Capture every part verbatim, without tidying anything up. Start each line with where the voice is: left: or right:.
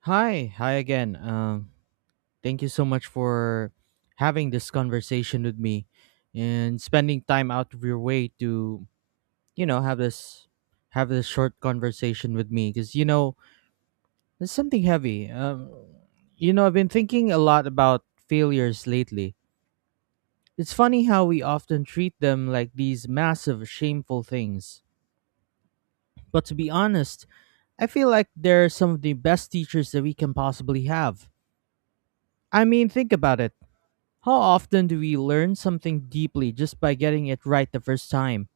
right: Hi, hi again. Um, thank you so much for having this conversation with me and spending time out of your way to, you know, have this have this short conversation with me because you know there's something heavy. Um, you know, I've been thinking a lot about failures lately. It's funny how we often treat them like these massive, shameful things. But to be honest, I feel like they're some of the best teachers that we can possibly have. I mean, think about it. How often do we learn something deeply just by getting it right the first time?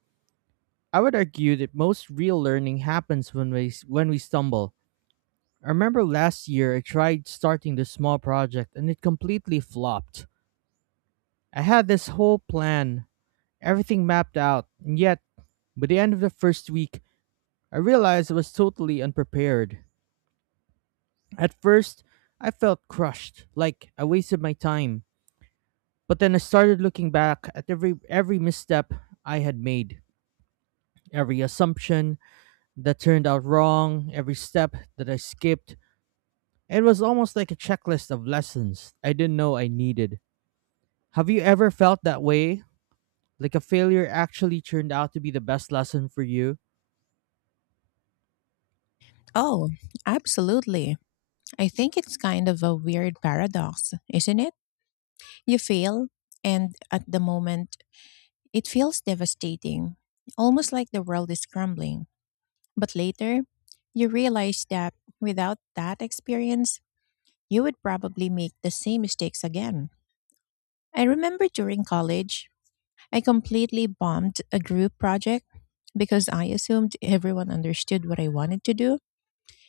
right: I would argue that most real learning happens when we when we stumble. I remember last year I tried starting this small project and it completely flopped. I had this whole plan, everything mapped out, and yet by the end of the first week, I realized I was totally unprepared. At first, I felt crushed, like I wasted my time. But then I started looking back at every every misstep I had made, every assumption that turned out wrong, every step that I skipped. It was almost like a checklist of lessons I didn't know I needed. Have you ever felt that way? Like a failure actually turned out to be the best lesson for you?
left: Oh, absolutely. I think it's kind of a weird paradox, isn't it? You fail, and at the moment, it feels devastating, almost like the world is crumbling. But later, you realize that without that experience, you would probably make the same mistakes again. I remember during college, I completely bombed a group project because I assumed everyone understood what I wanted to do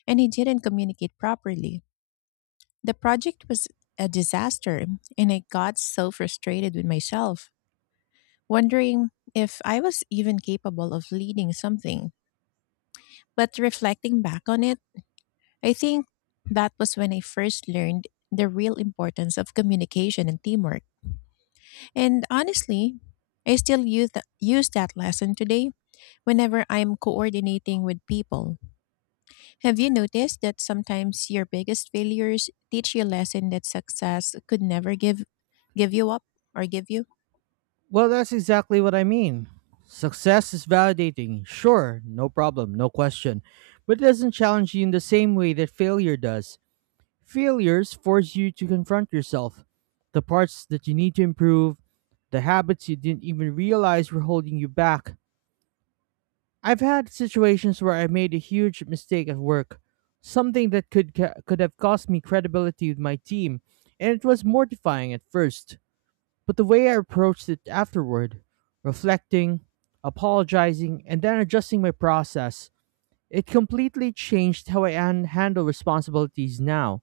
left: and I didn't communicate properly. The project was a disaster, and I got so frustrated with myself, wondering if I was even capable of leading something. But reflecting back on it, I think that was when I first learned the real importance of communication and teamwork. And honestly, I still use, th- use that lesson today whenever I'm coordinating with people. Have you noticed that sometimes your biggest failures teach you a lesson that success could never give give you up or give you?
right: Well, that's exactly what I mean. Success is validating, sure, no problem, no question, but it doesn't challenge you in the same way that failure does. Failures force you to confront yourself, the parts that you need to improve, the habits you didn't even realize were holding you back. I've had situations where I made a huge mistake at work, something that could ca- could have cost me credibility with my team, and it was mortifying at first. But the way I approached it afterward, reflecting, apologizing, and then adjusting my process, it completely changed how I an- handle responsibilities now.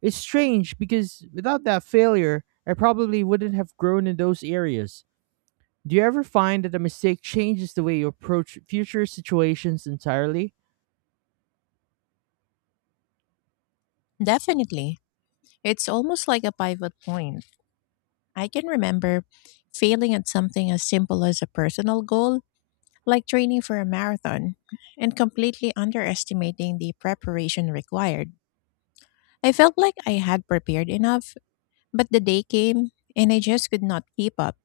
right: It's strange because without that failure, I probably wouldn't have grown in those areas. Do you ever find that a mistake changes the way you approach future situations entirely?
left: Definitely. It's almost like a pivot point. I can remember failing at something as simple as a personal goal, like training for a marathon, and completely underestimating the preparation required. I felt like I had prepared enough, but the day came and I just could not keep up.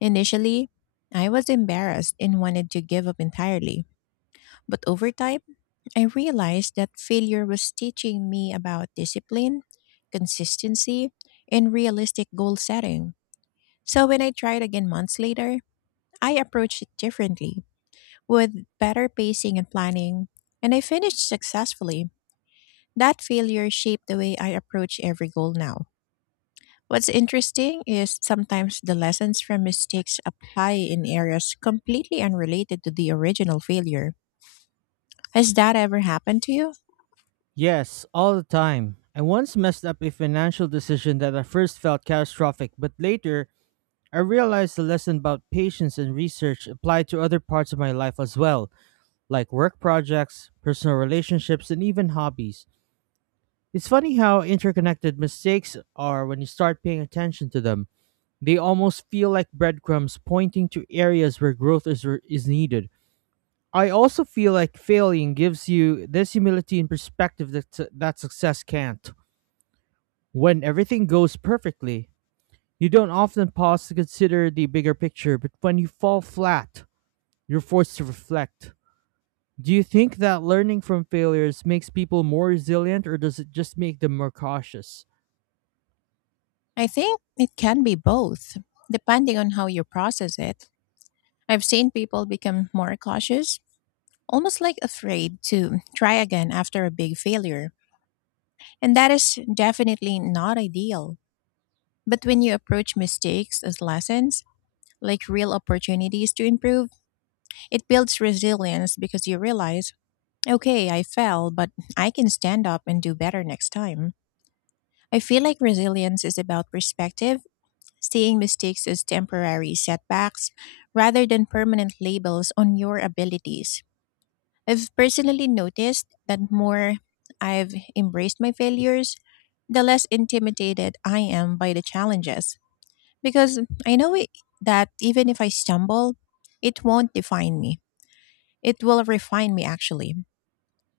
left: Initially, I was embarrassed and wanted to give up entirely. But over time, I realized that failure was teaching me about discipline, consistency, and realistic goal setting. So when I tried again months later, I approached it differently, with better pacing and planning, and I finished successfully. That failure shaped the way I approach every goal now. What's interesting is sometimes the lessons from mistakes apply in areas completely unrelated to the original failure. Has that ever happened to you?
right: Yes, all the time. I once messed up a financial decision that at first felt catastrophic, but later I realized the lesson about patience and research applied to other parts of my life as well, like work projects, personal relationships, and even hobbies. It's funny how interconnected mistakes are when you start paying attention to them. They almost feel like breadcrumbs pointing to areas where growth is, is needed. I also feel like failing gives you this humility and perspective that, that success can't. When everything goes perfectly, you don't often pause to consider the bigger picture, but when you fall flat, you're forced to reflect. Do you think that learning from failures makes people more resilient, or does it just make them more cautious?
left: I think it can be both, depending on how you process it. I've seen people become more cautious, almost like afraid to try again after a big failure. And that is definitely not ideal. But when you approach mistakes as lessons, like real opportunities to improve, it builds resilience because you realize, okay, I fell, but I can stand up and do better next time. I feel like resilience is about perspective, seeing mistakes as temporary setbacks rather than permanent labels on your abilities. I've personally noticed that more I've embraced my failures, the less intimidated I am by the challenges because I know it, that even if I stumble, it won't define me. It will refine me actually.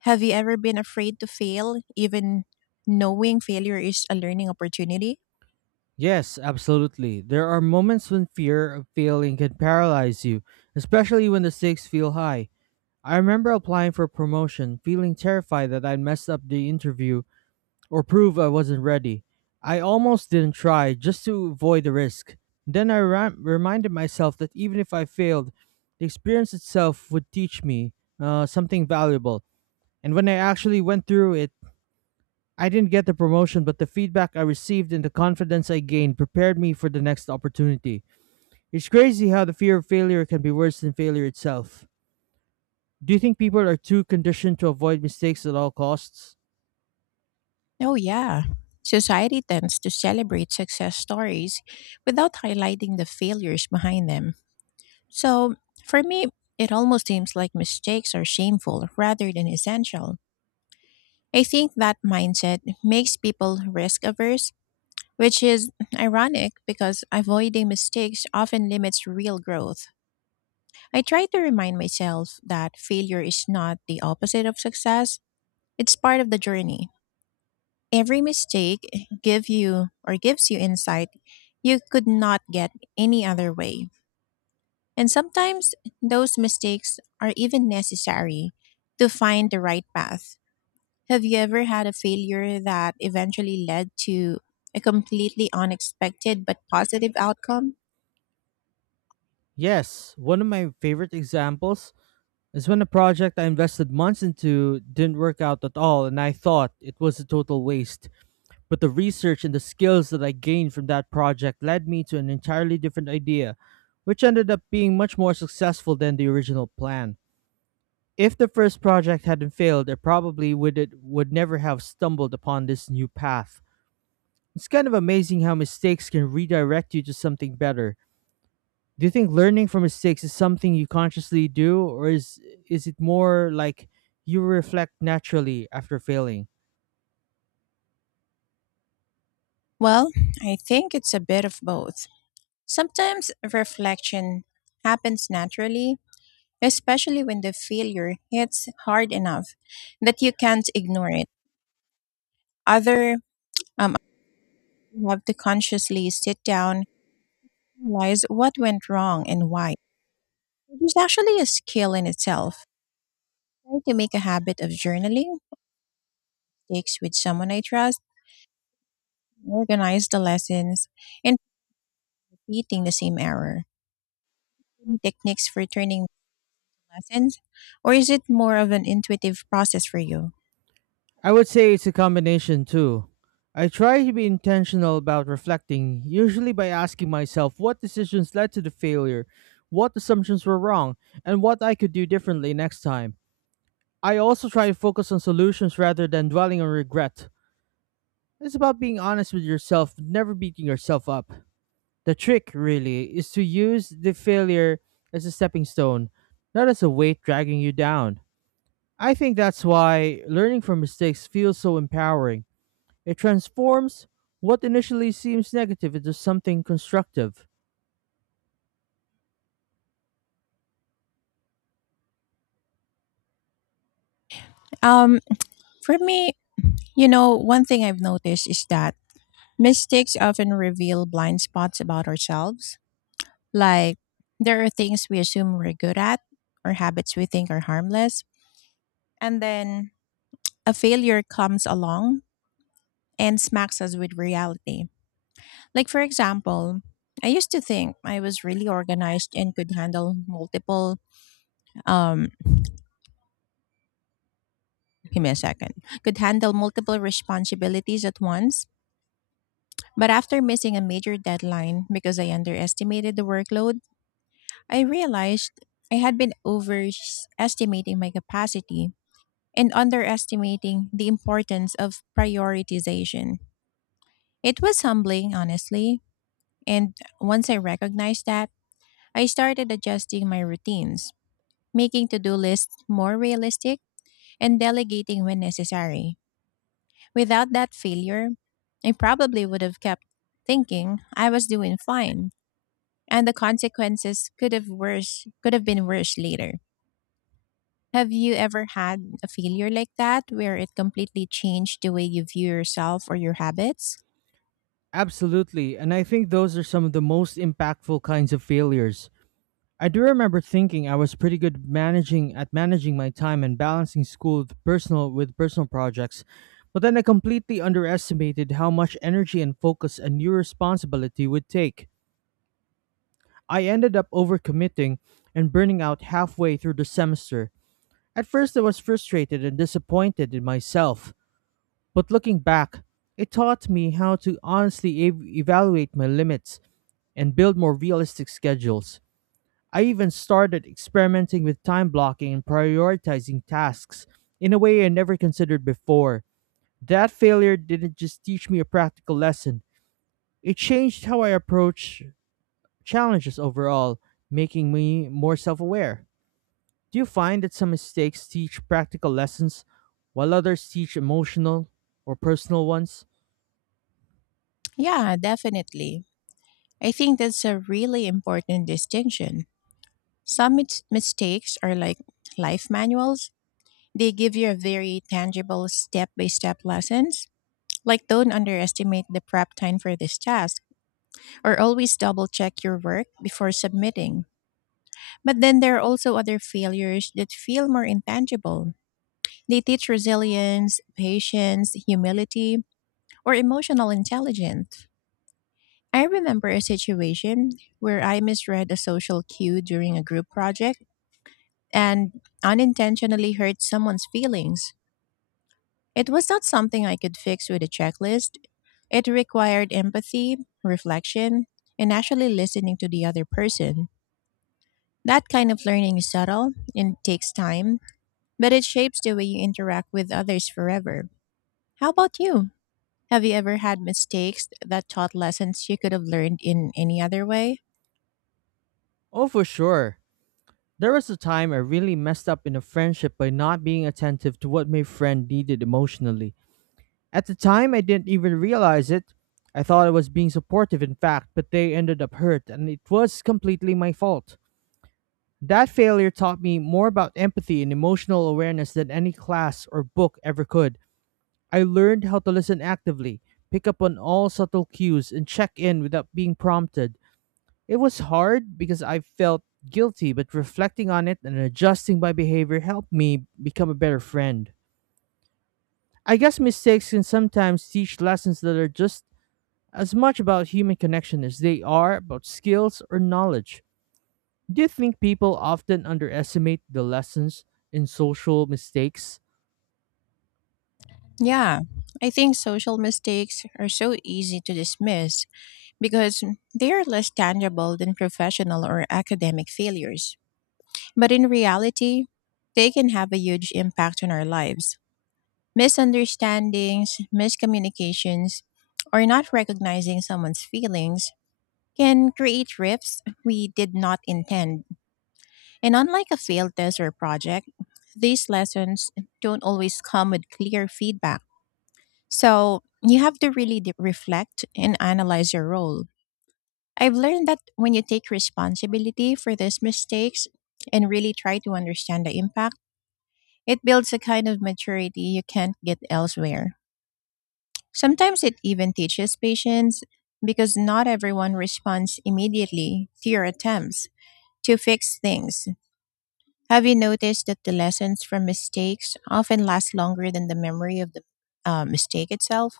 left: Have you ever been afraid to fail even knowing failure is a learning opportunity?
right: Yes, absolutely. There are moments when fear of failing can paralyze you, especially when the stakes feel high. I remember applying for a promotion, feeling terrified that I'd mess up the interview or prove I wasn't ready. I almost didn't try just to avoid the risk. Then I ra- reminded myself that even if I failed, the experience itself would teach me uh, something valuable. And when I actually went through it, I didn't get the promotion, but the feedback I received and the confidence I gained prepared me for the next opportunity. It's crazy how the fear of failure can be worse than failure itself. Do you think people are too conditioned to avoid mistakes at all costs?
left: Oh, yeah. Society tends to celebrate success stories without highlighting the failures behind them. So, for me, it almost seems like mistakes are shameful rather than essential. I think that mindset makes people risk averse, which is ironic because avoiding mistakes often limits real growth. I try to remind myself that failure is not the opposite of success, it's part of the journey. Every mistake give you or gives you insight you could not get any other way. And sometimes those mistakes are even necessary to find the right path. Have you ever had a failure that eventually led to a completely unexpected but positive outcome?
right: Yes, one of my favorite examples is when a project I invested months into didn't work out at all and I thought it was a total waste. But the research and the skills that I gained from that project led me to an entirely different idea, which ended up being much more successful than the original plan. If the first project hadn't failed, it probably would it would never have stumbled upon this new path. It's kind of amazing how mistakes can redirect you to something better. Do you think learning from mistakes is something you consciously do, or is is it more like you reflect naturally after failing?
left: Well, I think it's a bit of both. Sometimes reflection happens naturally, especially when the failure hits hard enough that you can't ignore it. Other, um, you have to consciously sit down, realize what went wrong and why. Which actually a skill in itself. Try to make a habit of journaling, takes with someone I trust, organize the lessons, and repeating the same error. Any techniques for turning lessons, or is it more of an intuitive process for you?
right: I would say it's a combination too. I try to be intentional about reflecting, usually by asking myself what decisions led to the failure, what assumptions were wrong, and what I could do differently next time. I also try to focus on solutions rather than dwelling on regret. It's about being honest with yourself, never beating yourself up. The trick, really, is to use the failure as a stepping stone, not as a weight dragging you down. I think that's why learning from mistakes feels so empowering. It transforms what initially seems negative into something constructive.
left: Um, for me, you know, one thing I've noticed is that mistakes often reveal blind spots about ourselves. Like there are things we assume we're good at or habits we think are harmless. And then a failure comes along and smacks us with reality. Like, for example, I used to think I was really organized and could handle multiple, um, give me a second, could handle multiple responsibilities at once. But after missing a major deadline because I underestimated the workload, I realized I had been overestimating my capacity and underestimating the importance of prioritization. It was humbling, honestly, and once I recognized that, I started adjusting my routines, making to do lists more realistic and delegating when necessary. Without that failure, I probably would have kept thinking I was doing fine, and the consequences could have worse could have been worse later. Have you ever had a failure like that where it completely changed the way you view yourself or your habits?
right: Absolutely, and I think those are some of the most impactful kinds of failures. I do remember thinking I was pretty good managing at managing my time and balancing school with personal with personal projects, but then I completely underestimated how much energy and focus a new responsibility would take. I ended up overcommitting and burning out halfway through the semester. At first I was frustrated and disappointed in myself, but looking back, it taught me how to honestly ev- evaluate my limits and build more realistic schedules. I even started experimenting with time blocking and prioritizing tasks in a way I never considered before. That failure didn't just teach me a practical lesson, it changed how I approach challenges overall, making me more self aware. Do you find that some mistakes teach practical lessons while others teach emotional or personal ones?
left: Yeah, definitely. I think that's a really important distinction. Some mis- mistakes are like life manuals. They give you a very tangible step-by-step lessons, like don't underestimate the prep time for this task or always double check your work before submitting. But then there are also other failures that feel more intangible. They teach resilience, patience, humility, or emotional intelligence. I remember a situation where I misread a social cue during a group project and unintentionally hurt someone's feelings. It was not something I could fix with a checklist. It required empathy, reflection, and actually listening to the other person. That kind of learning is subtle and takes time, but it shapes the way you interact with others forever. How about you? Have you ever had mistakes that taught lessons you could have learned in any other way?
right: Oh, for sure. There was a time I really messed up in a friendship by not being attentive to what my friend needed emotionally. At the time, I didn't even realize it. I thought I was being supportive, in fact, but they ended up hurt, and it was completely my fault. That failure taught me more about empathy and emotional awareness than any class or book ever could. I learned how to listen actively, pick up on all subtle cues, and check in without being prompted. It was hard because I felt guilty, but reflecting on it and adjusting my behavior helped me become a better friend. I guess mistakes can sometimes teach lessons that are just as much about human connection as they are about skills or knowledge. Do you think people often underestimate the lessons in social mistakes?
left: Yeah, I think social mistakes are so easy to dismiss because they are less tangible than professional or academic failures. But in reality, they can have a huge impact on our lives. Misunderstandings, miscommunications, or not recognizing someone's feelings can create rifts we did not intend. And unlike a failed test or project, these lessons don't always come with clear feedback. So you have to really de- reflect and analyze your role. I've learned that when you take responsibility for these mistakes and really try to understand the impact, it builds a kind of maturity you can't get elsewhere. Sometimes it even teaches patience because not everyone responds immediately to your attempts to fix things. Have you noticed that the lessons from mistakes often last longer than the memory of the uh, mistake itself?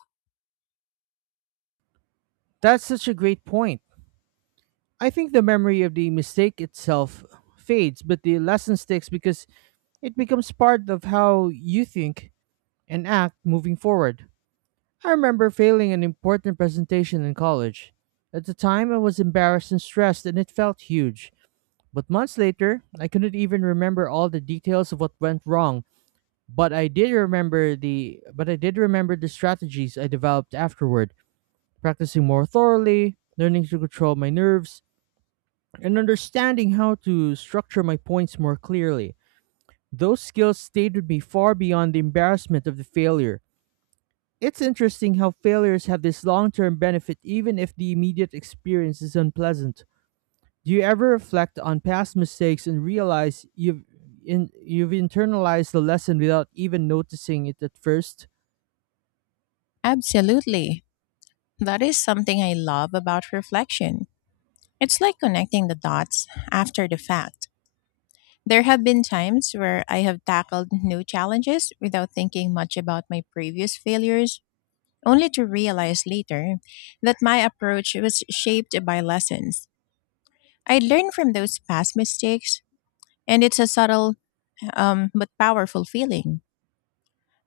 right: That's such a great point. I think the memory of the mistake itself fades, but the lesson sticks because it becomes part of how you think and act moving forward. I remember failing an important presentation in college. At the time, I was embarrassed and stressed, and it felt huge. But months later, I couldn't even remember all the details of what went wrong, but I did remember the but I did remember the strategies I developed afterward, practicing more thoroughly, learning to control my nerves, and understanding how to structure my points more clearly. Those skills stayed with me far beyond the embarrassment of the failure. It's interesting how failures have this long-term benefit even if the immediate experience is unpleasant. Do you ever reflect on past mistakes and realize you've in, you've internalized the lesson without even noticing it at first?
left: Absolutely. That is something I love about reflection. It's like connecting the dots after the fact. There have been times where I have tackled new challenges without thinking much about my previous failures, only to realize later that my approach was shaped by lessons. I learned from those past mistakes, and it's a subtle um, but powerful feeling.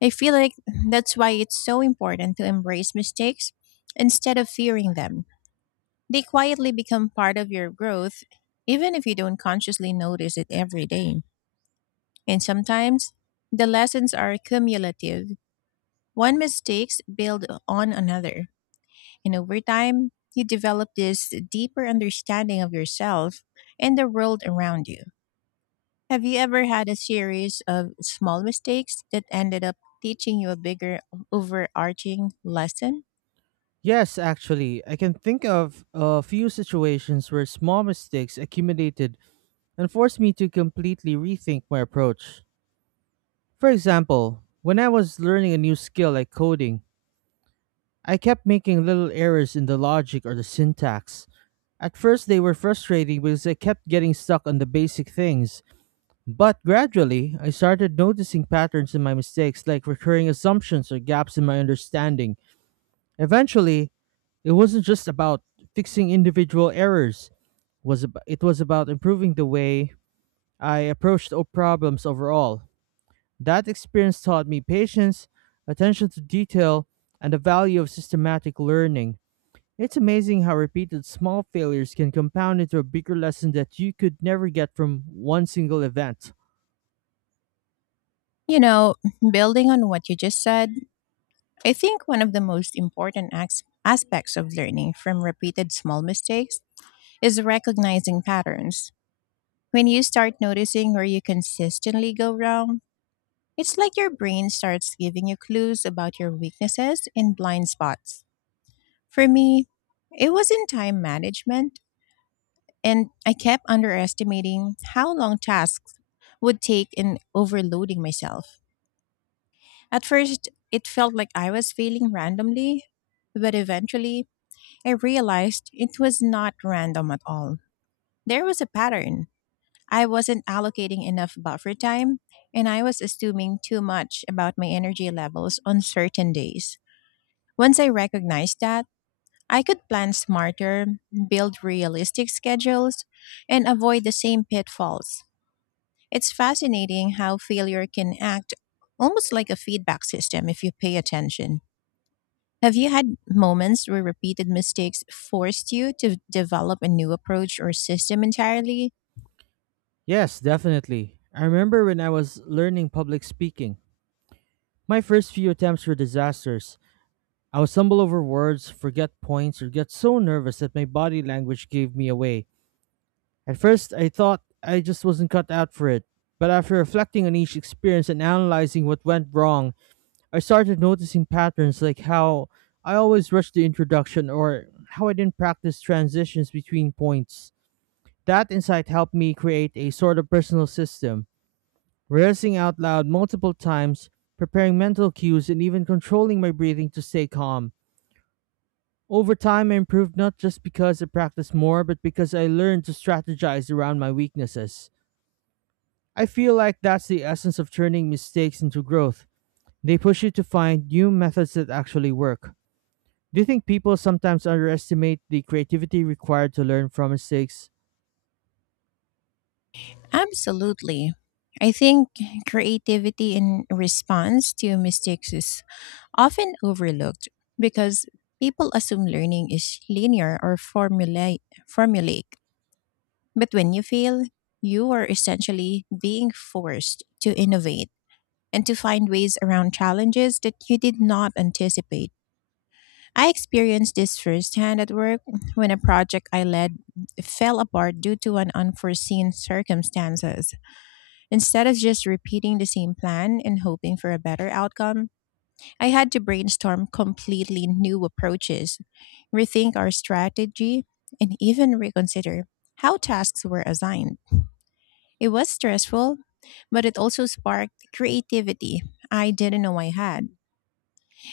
left: I feel like that's why it's so important to embrace mistakes instead of fearing them. They quietly become part of your growth, even if you don't consciously notice it every day. And sometimes the lessons are cumulative. One mistakes build on another. And over time, you develop this deeper understanding of yourself and the world around you. Have you ever had a series of small mistakes that ended up teaching you a bigger overarching lesson?
right: Yes, actually, I can think of a few situations where small mistakes accumulated and forced me to completely rethink my approach. For example, when I was learning a new skill like coding, I kept making little errors in the logic or the syntax. At first, they were frustrating because I kept getting stuck on the basic things. But gradually, I started noticing patterns in my mistakes, like recurring assumptions or gaps in my understanding. Eventually, it wasn't just about fixing individual errors, was ab- it was about improving the way I approached o- problems overall. That experience taught me patience, attention to detail, and the value of systematic learning. It's amazing how repeated small failures can compound into a bigger lesson that you could never get from one single event.
left: You know, building on what you just said, I think one of the most important as- aspects of learning from repeated small mistakes is recognizing patterns. When you start noticing where you consistently go wrong, it's like your brain starts giving you clues about your weaknesses and blind spots. For me, it was in time management. And I kept underestimating how long tasks would take and overloading myself. At first, it felt like I was failing randomly, but eventually, I realized it was not random at all. There was a pattern. I wasn't allocating enough buffer time, and I was assuming too much about my energy levels on certain days. Once I recognized that, I could plan smarter, build realistic schedules, and avoid the same pitfalls. It's fascinating how failure can act almost like a feedback system if you pay attention. Have you had moments where repeated mistakes forced you to develop a new approach or system entirely?
right: Yes, definitely. I remember when I was learning public speaking. My first few attempts were disasters. I would stumble over words, forget points, or get so nervous that my body language gave me away. At first, I thought I just wasn't cut out for it. But after reflecting on each experience and analyzing what went wrong, I started noticing patterns like how I always rushed the introduction or how I didn't practice transitions between points. That insight helped me create a sort of personal system, rehearsing out loud multiple times, preparing mental cues, and even controlling my breathing to stay calm. Over time, I improved not just because I practiced more, but because I learned to strategize around my weaknesses. I feel like that's the essence of turning mistakes into growth. They push you to find new methods that actually work. Do you think people sometimes underestimate the creativity required to learn from mistakes?
left: Absolutely. I think creativity in response to mistakes is often overlooked because people assume learning is linear or formula- formulaic. But when you fail, you are essentially being forced to innovate and to find ways around challenges that you did not anticipate. I experienced this firsthand at work when a project I led fell apart due to an unforeseen circumstances. Instead of just repeating the same plan and hoping for a better outcome, I had to brainstorm completely new approaches, rethink our strategy, and even reconsider how tasks were assigned. It was stressful, but it also sparked creativity I didn't know I had.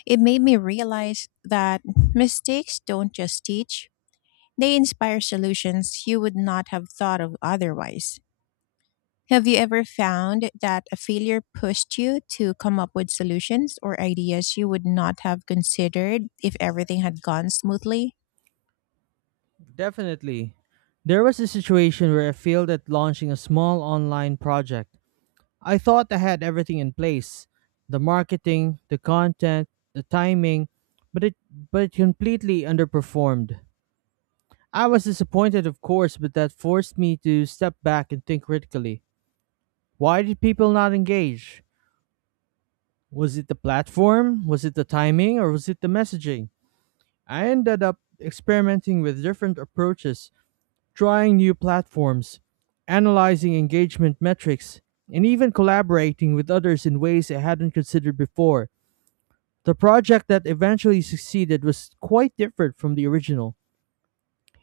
left: It made me realize that mistakes don't just teach, they inspire solutions you would not have thought of otherwise. Have you ever found that a failure pushed you to come up with solutions or ideas you would not have considered if everything had gone smoothly?
right: Definitely. There was a situation where I failed at launching a small online project. I thought I had everything in place, the marketing, the content, the timing, but it, but it completely underperformed. I was disappointed, of course, but that forced me to step back and think critically. Why did people not engage? Was it the platform? Was it the timing? Or was it the messaging? I ended up experimenting with different approaches, trying new platforms, analyzing engagement metrics, and even collaborating with others in ways I hadn't considered before. The project that eventually succeeded was quite different from the original.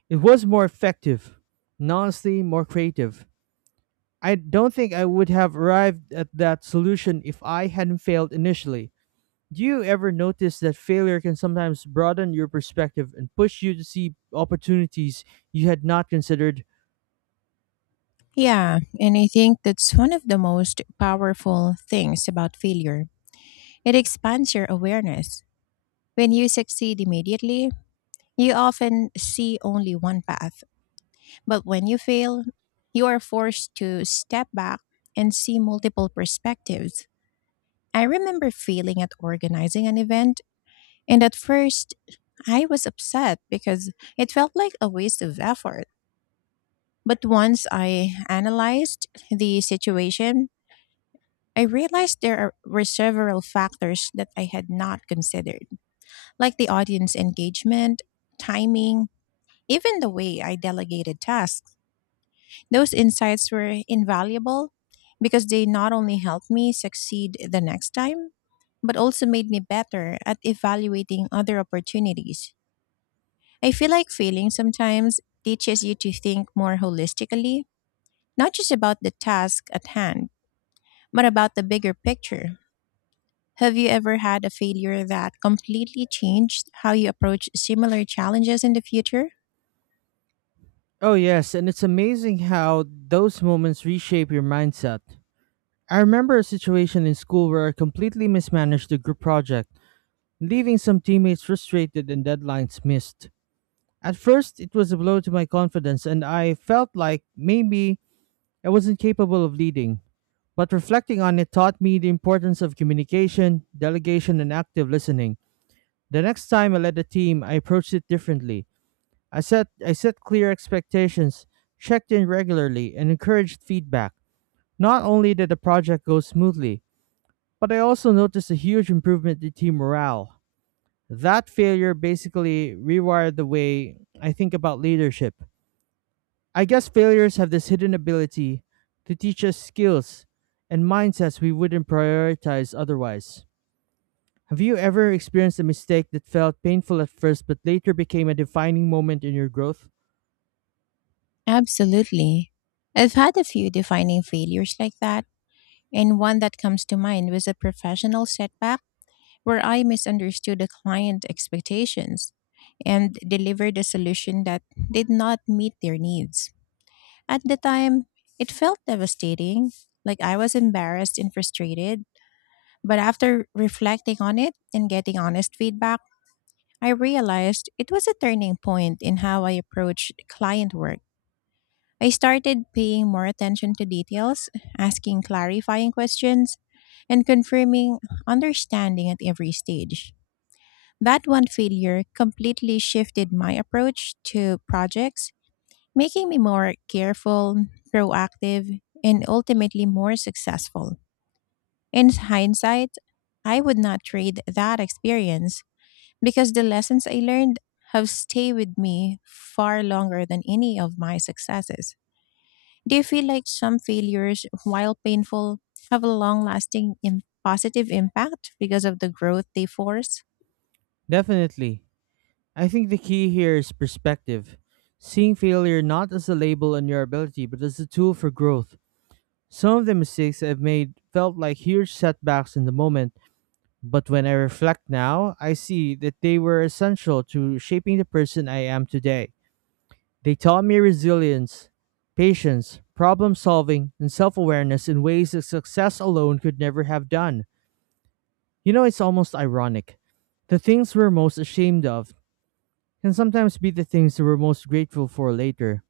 right: It was more effective, and honestly, more creative. I don't think I would have arrived at that solution if I hadn't failed initially. Do you ever notice that failure can sometimes broaden your perspective and push you to see opportunities you had not considered?
left: Yeah, and I think that's one of the most powerful things about failure. It expands your awareness. When you succeed immediately, you often see only one path. But when you fail, you are forced to step back and see multiple perspectives. I remember failing at organizing an event, and at first I was upset because it felt like a waste of effort. But once I analyzed the situation, I realized there are- were several factors that I had not considered, like the audience engagement, timing, even the way I delegated tasks. Those insights were invaluable because they not only helped me succeed the next time, but also made me better at evaluating other opportunities. I feel like failing sometimes teaches you to think more holistically, not just about the task at hand, but about the bigger picture. Have you ever had a failure that completely changed how you approach similar challenges in the future?
right: Oh, yes, and it's amazing how those moments reshape your mindset. I remember a situation in school where I completely mismanaged a group project, leaving some teammates frustrated and deadlines missed. At first, it was a blow to my confidence, and I felt like maybe I wasn't capable of leading. But reflecting on it taught me the importance of communication, delegation, and active listening. The next time I led a team, I approached it differently. I set, I set clear expectations, checked in regularly, and encouraged feedback. Not only did the project go smoothly, but I also noticed a huge improvement in team morale. That failure basically rewired the way I think about leadership. I guess failures have this hidden ability to teach us skills and mindsets we wouldn't prioritize otherwise. Have you ever experienced a mistake that felt painful at first but later became a defining moment in your growth?
left: Absolutely. I've had a few defining failures like that. And one that comes to mind was a professional setback where I misunderstood a client expectations and delivered a solution that did not meet their needs. At the time, it felt devastating, like I was embarrassed and frustrated. But after reflecting on it and getting honest feedback, I realized it was a turning point in how I approached client work. I started paying more attention to details, asking clarifying questions, and confirming understanding at every stage. That one failure completely shifted my approach to projects, making me more careful, proactive, and ultimately more successful. In hindsight, I would not trade that experience because the lessons I learned have stayed with me far longer than any of my successes. Do you feel like some failures, while painful, have a long lasting Im- positive impact because of the growth they force?
right: Definitely. I think the key here is perspective. Seeing failure not as a label on your ability but as a tool for growth. Some of the mistakes I've made felt like huge setbacks in the moment, but when I reflect now, I see that they were essential to shaping the person I am today. They taught me resilience, patience, problem solving, and self awareness in ways that success alone could never have done. You know, it's almost ironic. The things we're most ashamed of can sometimes be the things that we're most grateful for later.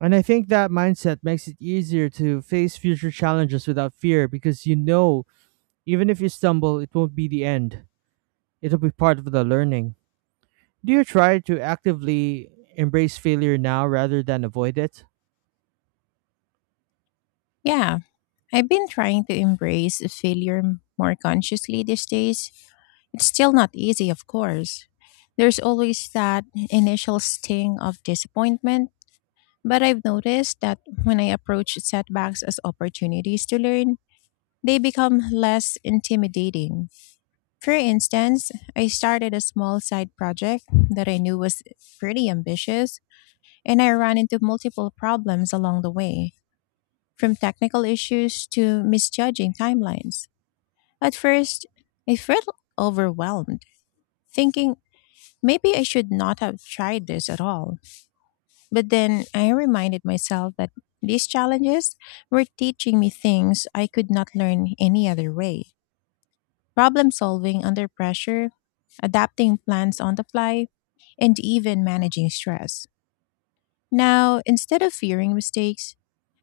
right: And I think that mindset makes it easier to face future challenges without fear because, you know, even if you stumble, it won't be the end. It'll be part of the learning. Do you try to actively embrace failure now rather than avoid it?
left: Yeah, I've been trying to embrace failure m- more consciously these days. It's still not easy, of course. There's always that initial sting of disappointment, but I've noticed that when I approach setbacks as opportunities to learn, they become less intimidating. For instance, I started a small side project that I knew was pretty ambitious, and I ran into multiple problems along the way, from technical issues to misjudging timelines. At first, I felt overwhelmed, thinking maybe I should not have tried this at all. But then I reminded myself that these challenges were teaching me things I could not learn any other way. Problem solving under pressure, adapting plans on the fly, and even managing stress. Now, instead of fearing mistakes,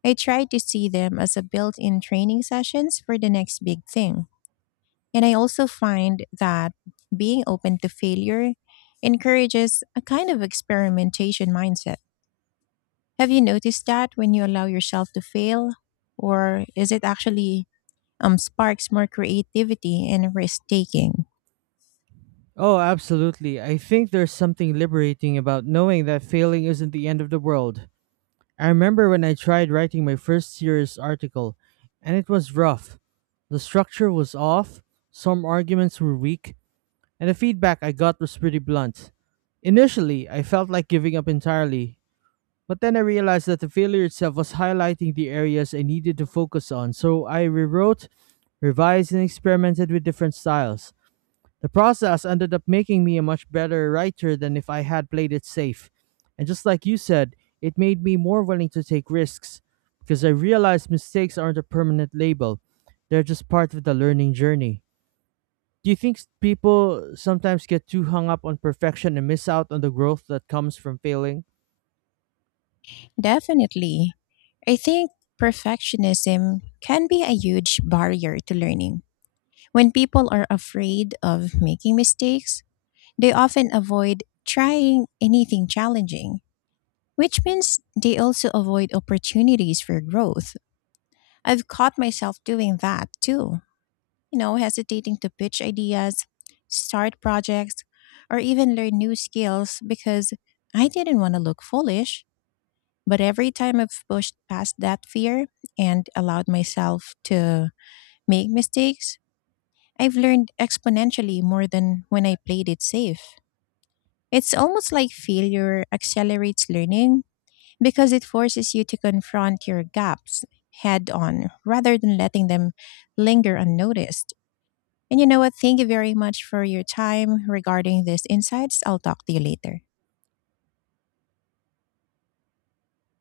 left: I try to see them as a built in training sessions for the next big thing. And I also find that being open to failure encourages a kind of experimentation mindset. Have you noticed that when you allow yourself to fail? Or is it actually um, sparks more creativity and risk taking?
right: Oh, absolutely. I think there's something liberating about knowing that failing isn't the end of the world. I remember when I tried writing my first serious article, and it was rough. The structure was off, some arguments were weak, and the feedback I got was pretty blunt. Initially, I felt like giving up entirely, but then I realized that the failure itself was highlighting the areas I needed to focus on, so I rewrote, revised, and experimented with different styles. The process ended up making me a much better writer than if I had played it safe. And just like you said, it made me more willing to take risks because I realized mistakes aren't a permanent label, they're just part of the learning journey. Do you think s- people sometimes get too hung up on perfection and miss out on the growth that comes from failing?
left: Definitely. I think perfectionism can be a huge barrier to learning. When people are afraid of making mistakes, they often avoid trying anything challenging, which means they also avoid opportunities for growth. I've caught myself doing that too. You know, hesitating to pitch ideas, start projects, or even learn new skills because I didn't want to look foolish. But every time I've pushed past that fear and allowed myself to make mistakes, I've learned exponentially more than when I played it safe. It's almost like failure accelerates learning because it forces you to confront your gaps head on rather than letting them linger unnoticed. And you know what? Thank you very much for your time regarding these insights. I'll talk to you later.